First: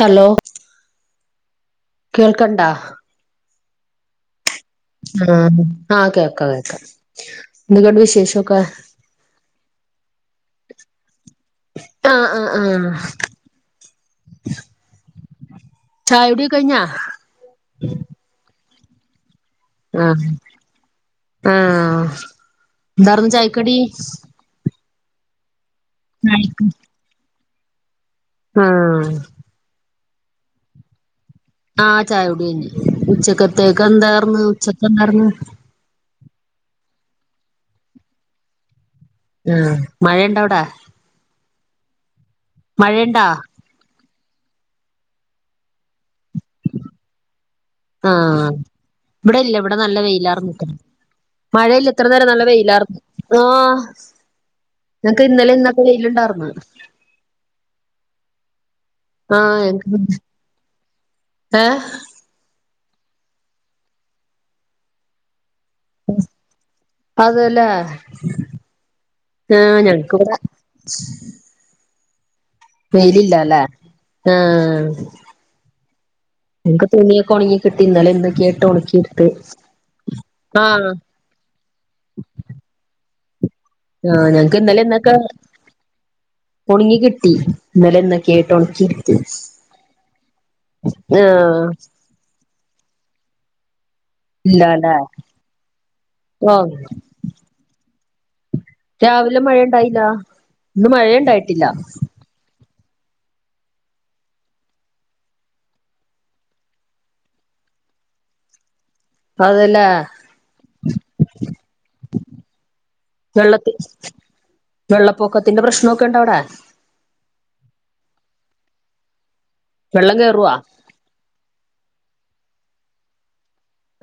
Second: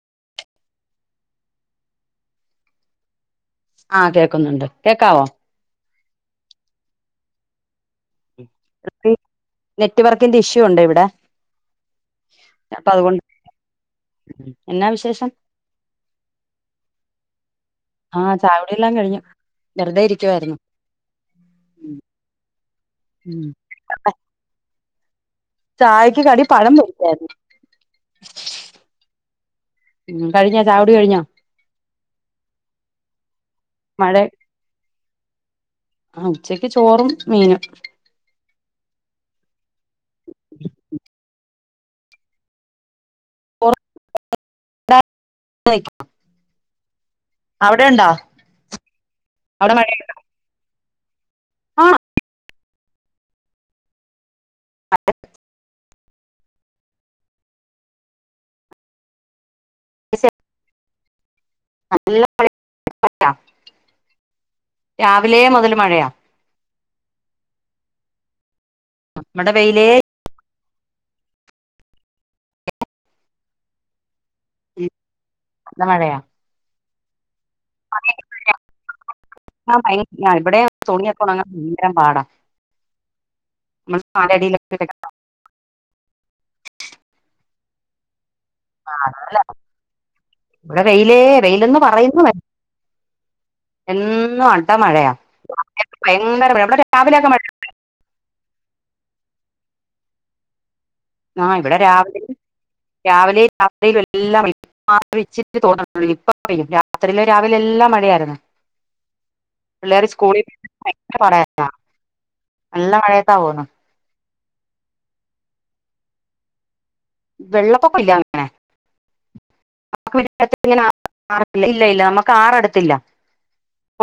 Hello കേൾക്കണ്ടാ ആ കേക്കുന്നുണ്ട് കേക്കാവോ ആ ആഹ് കേക്കാം കേക്കാം- എന്ത്ക്കെയുണ്ട് വിശേഷോക്കെ- നെറ്റ് വർക്കിന്റെ ഇഷ്യൂ ഉണ്ട് ഇവിടെ- ആഹ് അപ്പ അതുകൊണ്ട് എന്നാ വിശേഷം? ചായ് കുടി കഴിഞ്ഞാ- ആ ചായ കുട് എല്ലാം കഴിഞ്ഞു- വെറുതെ ആഹ് ഇരിക്കുവായിരുന്നു ആ- എന്താർന്നു ഉം ചായക്കടി- ചായക്ക് കടി പഴം പൊരിച്ചാരുന്നു ആഹ്- ഉം കഴിഞ്ഞാ ചാകുടി കഴിഞ്ഞാ? ആഹ് ചായകുടി കഴിഞ്ഞ്. ഉച്ചക്കത്തേക്കെന്താർന്ന് ഉച്ചക്കെന്താർന്ന്- ആ ഉച്ചക്ക് ചോറും മീനും- ആഹ് മഴ ഇണ്ടാ അവിടാ? മഴ ഇണ്ട്- ണ്ടാ? [unintelligible] ആഹ് ഇവ്ടെ ല്ല അവിടെ ഇവ്ട മഴ നല്ല വെയിലാർന്ക്കെ മഴയില്ല ആഹ് ഇത്ര നേരം നല്ല വെയിൽ ഇല്ലാർന്നു ആഹ് നിനക്ക് ഇന്നലെ ഇന്ന പ്പ വെയ്ല്ണ്ടാർന്ന് ആഹ് എ [unintelligible] ഏഹ് [unintelligible] രാവിലേ മൊതലും [unintelligible] അതെല്ലേ ഇവിടെ ആഹ് വെയിലേ ഞങ്ങക്ക്വ്ട [inaudible] വെയ്ലില്ല ല്ലേ ആഹ് ഇല്ല. നല്ല മഴയാ ഇൻക് തുണീക്കൊണങ്ങി കിട്ടീന്നലെ ഇന്നൊക്കായിട്ട് ഒണക്കി ഇട്ത്ത് ഇവിടെ ആഹ് തുണിയൊക്കെ ഉണങ്ങാൻ ഭയങ്കരം പാടാ നമ്മള് ആഹ് ഞങ്ങ്ക്ക് കാലടിയിലൊക്കെ ഇന്നലെ ഇട്ടിട്ട്. ഇന്നക്ക ഒണങ്ങി കിട്ട് ട്ടീ ഇന്നലെ ഇന്ന ആണല്ലെ ഇവ്ട വെയിലേ ആഹ് വെയ്ലന്ന് പറയുന്നതേ എന്നും അണ്ട ഇല്ലാല്ലേ മഴയാ ഭയങ്കര മഴ ഓഹ് അവിടറ്റെ രാവിലെയൊക്ക മഴ രാവിലെ മഴ ഉണ്ടായില്ല ഇന്ന് ആ മഴയുണ്ടായിട്ടില്ല ഇവിടെ രാവിലെ രാവിലെയും രാത്രിലും എല്ലാം മാത്രേ വച്ചിട്ട് തോന്നൂ ഇപ്പ പെയ്യും രാത്രിയിലോ രാവിലെ എല്ലാം മഴയായിരുന്നു അതല്ലേ പിള്ളേർ സ്കൂളി പറയ നല്ലാ മഴയത്താ പോന്ന് വെള്ളത്തി വെള്ളപ്പൊക്കത്തിന്റെ പ്രശ്നൊക്കെ ഇണ്ട അവിടെ വെള്ളപ്പൊക്കാ ഇല്ല അങ്ങനെ വെള്ളം കേറുവാ [unintelligible] ഇല്ല ഇല്ല നമുക്ക് ആറട്ത്തില്ല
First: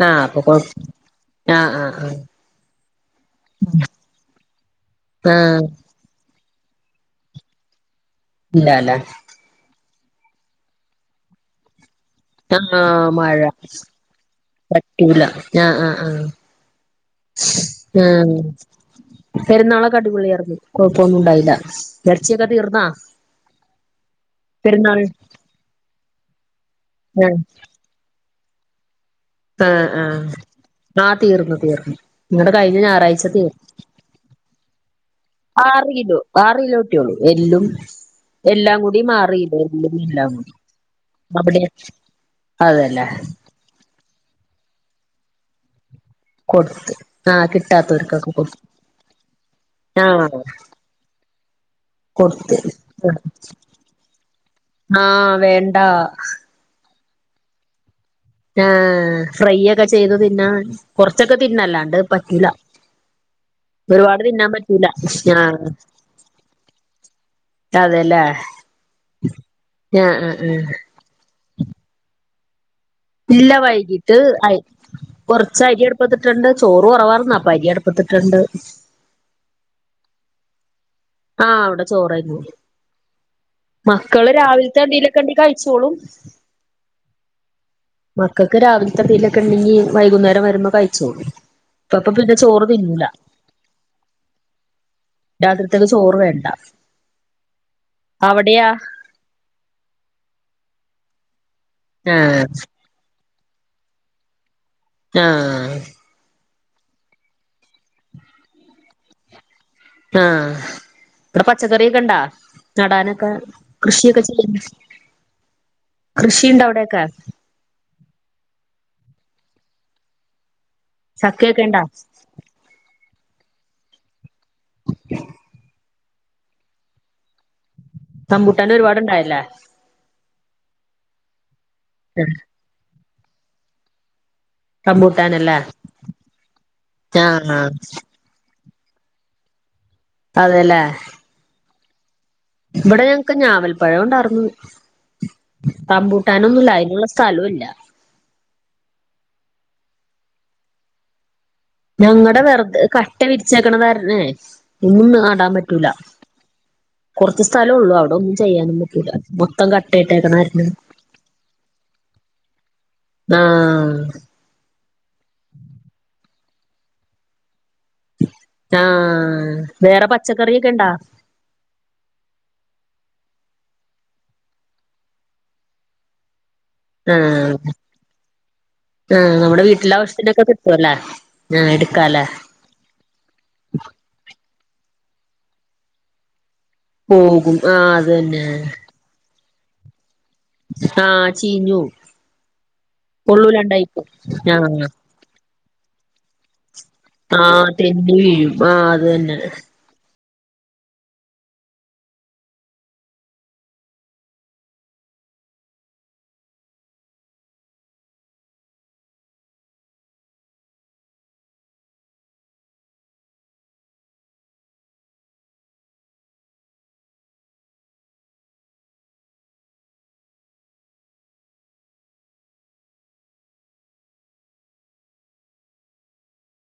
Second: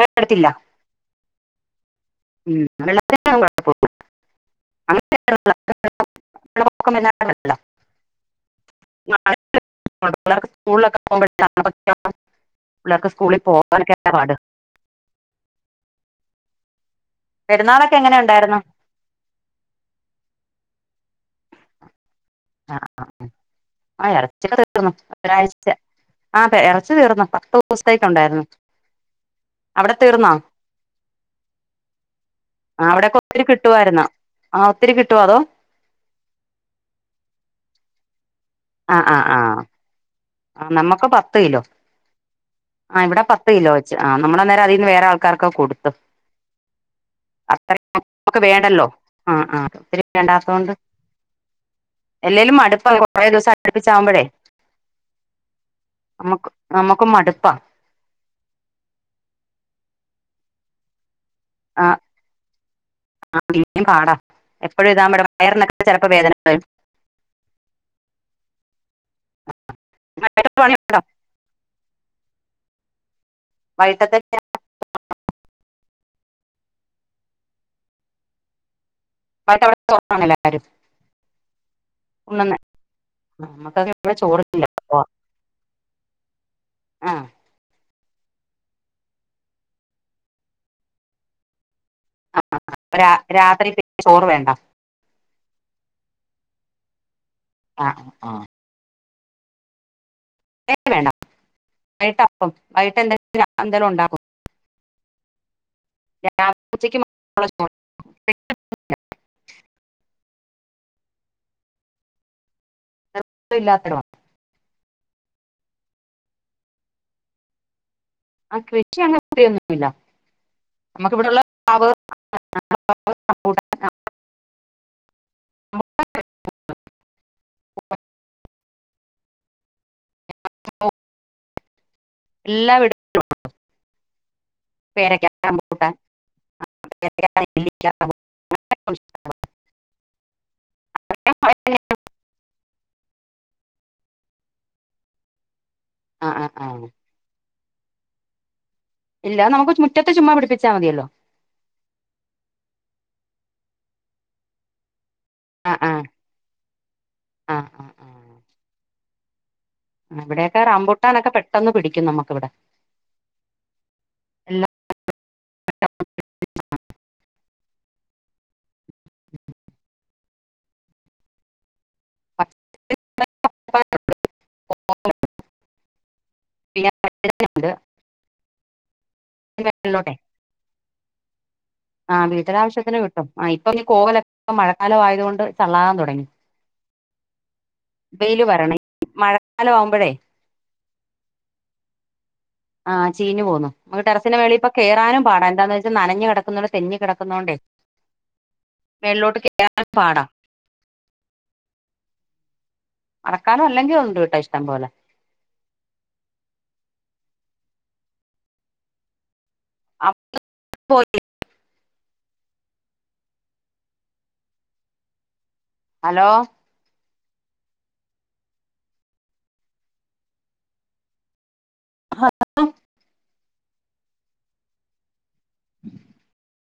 ആഹ് അപ്പൊ കൊഴ ആഹ്ആഹ് ആഹ് ഉം വെള്ളത്തിന് ആഹ് നമ്മക്ക് [unintelligible] ല്ലോ ഇല്ല ലെ പിള്ളേർക്ക് സ്കൂളിലക്കെ പോകുമ്പോഴ [unintelligible] ആഹ്ഹാ മഴ പാട് പറ്റൂല്ല ആഹ് ആഹ ആഹ പെരുന്നാളൊക്കെ എങ്ങനെ ആഹ ഉണ്ടായിരുന്നു പെരുന്നാളൊക്കെ അടിപൊള്യർന്നു പ്പൊന്നും ഉണ്ടായില്ല ഇറച്ചിയൊക്കെ തീർന്നാ ആഹ് ആ എറച്ചിക്കെ തീർന്നു പെരുന്നാൾ [unintelligible] ഒരാഴ്ച അതെ പതീർന്നൊ പത്തുവസത്തേക്ക് ഉണ്ടായിരുന്നൊ ആ ആ ആ തീർന്നു തീർന്നു നിങ്ങടെ കഴിഞ്ഞ ആഹ് അവിടെക്കെ ഞായറാഴ്ച ഒത്തിരി തീർന്ന് കിട്ടുവായിരുന്നോ ആഹ് ഒത്തിരി കിട്ടുവോ അതോ ആറ് കിലോ ആറ് കിലോ ഇട്ടിയൊള്ളു എല്ലും- എല്ലാം കൂടിമാറിയില്ല രീതില്ല ആ നമ്മക്ക് പത്ത് കിലോ ആ അതല്ലേ ഇവിടെ പത്ത് കിലോ വെച്ച് ആ നമ്മളാനേരം അതിൽന്ന് വേറെ ആൾക്കാർക്കക്ക ക്കൊടുത്തു കൊടുത്ത് ആഹ് അത്ര [unintelligible] കിട്ടാത്തവർക്കൊക്കെ നമ്മൾക്ക് കൊടുത്ത് വേണ്ടല്ലോ ആ ആ ഒത്തിരി ആഹ് വേണ്ടാത്തൊണ്ട് എല്ലെലും കൊടുത്ത് മടുപ്പ കൊറെ ദിവസം അടുപ്പിച്ചാവുമ്പോഴേ ആ വേണ്ട ക്കു മടുപ്പാ ആ ഫ്രൈ ഒക്കെ ചെയ്തു നിന്നാ കൊ പച്ചക്കെ തിന്നാം അല്ലാണ്ട് ആഹ് പറ്റൂല പിന്നേം പാടാ ഒരുപാട് തിന്നാൻ പറ്റൂല എപ്പഴും ഇതാവുമ്പഴേ ആ വയറിനൊക്കെ ചെലപ്പോ വേദന വരും അതെല്ലേ ആ ആ വൈകിട്ടത്തെ ആ പണിയുണ്ടോ ഇല്ല വൈകീട്ട് വൈകിട്ടത്തെ കൊറച്ച് അരി അടുപ്പത്തിട്ടുണ്ട് ചോറ് കുറവായിന്ന് അപ്പൊ അരി അടുപ്പത്തിട്ടുണ്ട് വൈകിട്ട് അവിടെ ചോറാതിന്നണല്ലാരും ആ അവിടെ ചോറായിരുന്ന് നമ്മുക്കൊക്കെ ഇവിടെ മക്കള് ചോറില്ല രാവിലത്തെ അപ്പൊ എന്തേലും ഒക്കെ ഉണ്ടയെങ്കിൽ കഴിച്ചോളും ആ മക്കൾക്ക് രാവിലത്തെ വല്ലോം ഉണ്ടെങ്കി വൈകുന്നേരം വരുമ്പോ കഴിച്ചോളൂ ആ രാത്രി രാത്രി ചോറ് വേണ്ട രാത്രിതേക്ക് ചോറ് വേണ്ട ആ ആ അവിടെയാ വേണ്ടാ വേണ്ടാ വൈകിട്ട് ആഹ് അപ്പം വൈകിട്ട് എന്ത്‌ എന്തേലും ഉണ്ടാക്കും ആ.. ഉച്ചക്ക് [unintelligible] ആ ഇവിടെ പച്ചക്കറിയൊക്കെ ഇണ്ടാ നടാനൊക്കെ നിർബന്ധം ഇല്ലാത്തതാണ് കൃഷിയൊക്കെ ചെയ്യുന്നു കൃഷിണ്ട അവിടെക്കെ? ആ കൃഷി അങ്ങെ അത്രയൊന്നുമില്ല- ചക്ക ഒക്കെ ഇണ്ടോ? [unintelligible] [unintelligible] [unintelligible] റംമ്പൂട്ടൻ്റെ ഒരുപാടുണ്ടായില്ലേ? [unintelligible] എല്ലാ വിട് [unintelligible] റംമ്പൂട്ടാനല്ലേ പേരക്ക ആഹ് നെല്ലിക്ക - റംബൂട്ടാൻ [unintelligible] അതെല്ലേ? [unintelligible] ഇവിടെ ഞങ്ങക്ക് ഞാവൽ പഴം ഒണ്ടാർന്നു- ആ ആ ആ റംമ്പൂട്ടാനൊന്നുല്ല അതിനുള്ള സ്ഥലം ഇല്ല- ഇല്ല നമുക്ക് മുറ്റത്ത് ചുമ്മാ പിടിപ്പിച്ചാൽ മതിയല്ലോ? ഞങ്ങടെ വെറുതെ കട്ട വിരിച്ചേക്കണതാര്ന്നേ ഇന്നാ- ാൻ ആ പറ്റൂല ആ കുറച്ച ആ ആ സ്ഥലംള്ളൂ ആ അവിടെൊന്നും ചെയ്യാനും പറ്റൂല മൊത്തം ഇവിടെയൊക്കെ കട്ടയിട്ടേക്കണായിരുന്നു റംബൂട്ടാനൊക്കെ പെട്ടെന്ന് പിടിക്കും നമുക്കിവിടെ ആഹ് - [unintelligible] [unintelligible] ആഹ് വേറെ പച്ചക്കറിയൊക്കെ ഇണ്ടോ? [unintelligible] ഇല്ല ആഹ് വഴുതനയുണ്ട് ആഹ് നമ്മുടെ വീട്ടിലെ ആവിശത്തിനൊക്കെ കിട്ടുംല്ലേ ആഹ് വീട്ടില ആവശ്യത്തിന് കിട്ടും ആ് ഇപ്പൊ നീ കോവലെ ഇപ്പൊ മഴക്കാലം ആയത് കൊണ്ട് ചള്ളാൻ തൊടങ്ങി പോകും ആ അത് തന്നെ ക്കാലം ആവുമ്പയേ ആഹ് ചീഞ്ഞോവും ആ ചീഞ്ഞു പോന്നു ഉള്ളൂല്ലാണ്ടായി നമുക്ക് ടെറസിന്റെ പോവും മേളിൽ ഇപ്പൊ ആഹ്. കേറാനും പാടാ എന്താന്ന് നനഞ്ഞു കെടക്ക ആ തെന്നി വീഴും ആ അത് തന്നെ മേളിലോട്ട് കേറാൻ പാടാ മഴ കാലമെല്ലെങ്കി ഉണ്ട് കേട്ടാ ഇഷ്ടംപോലെ. [unintelligible] അലോ. [inaudible]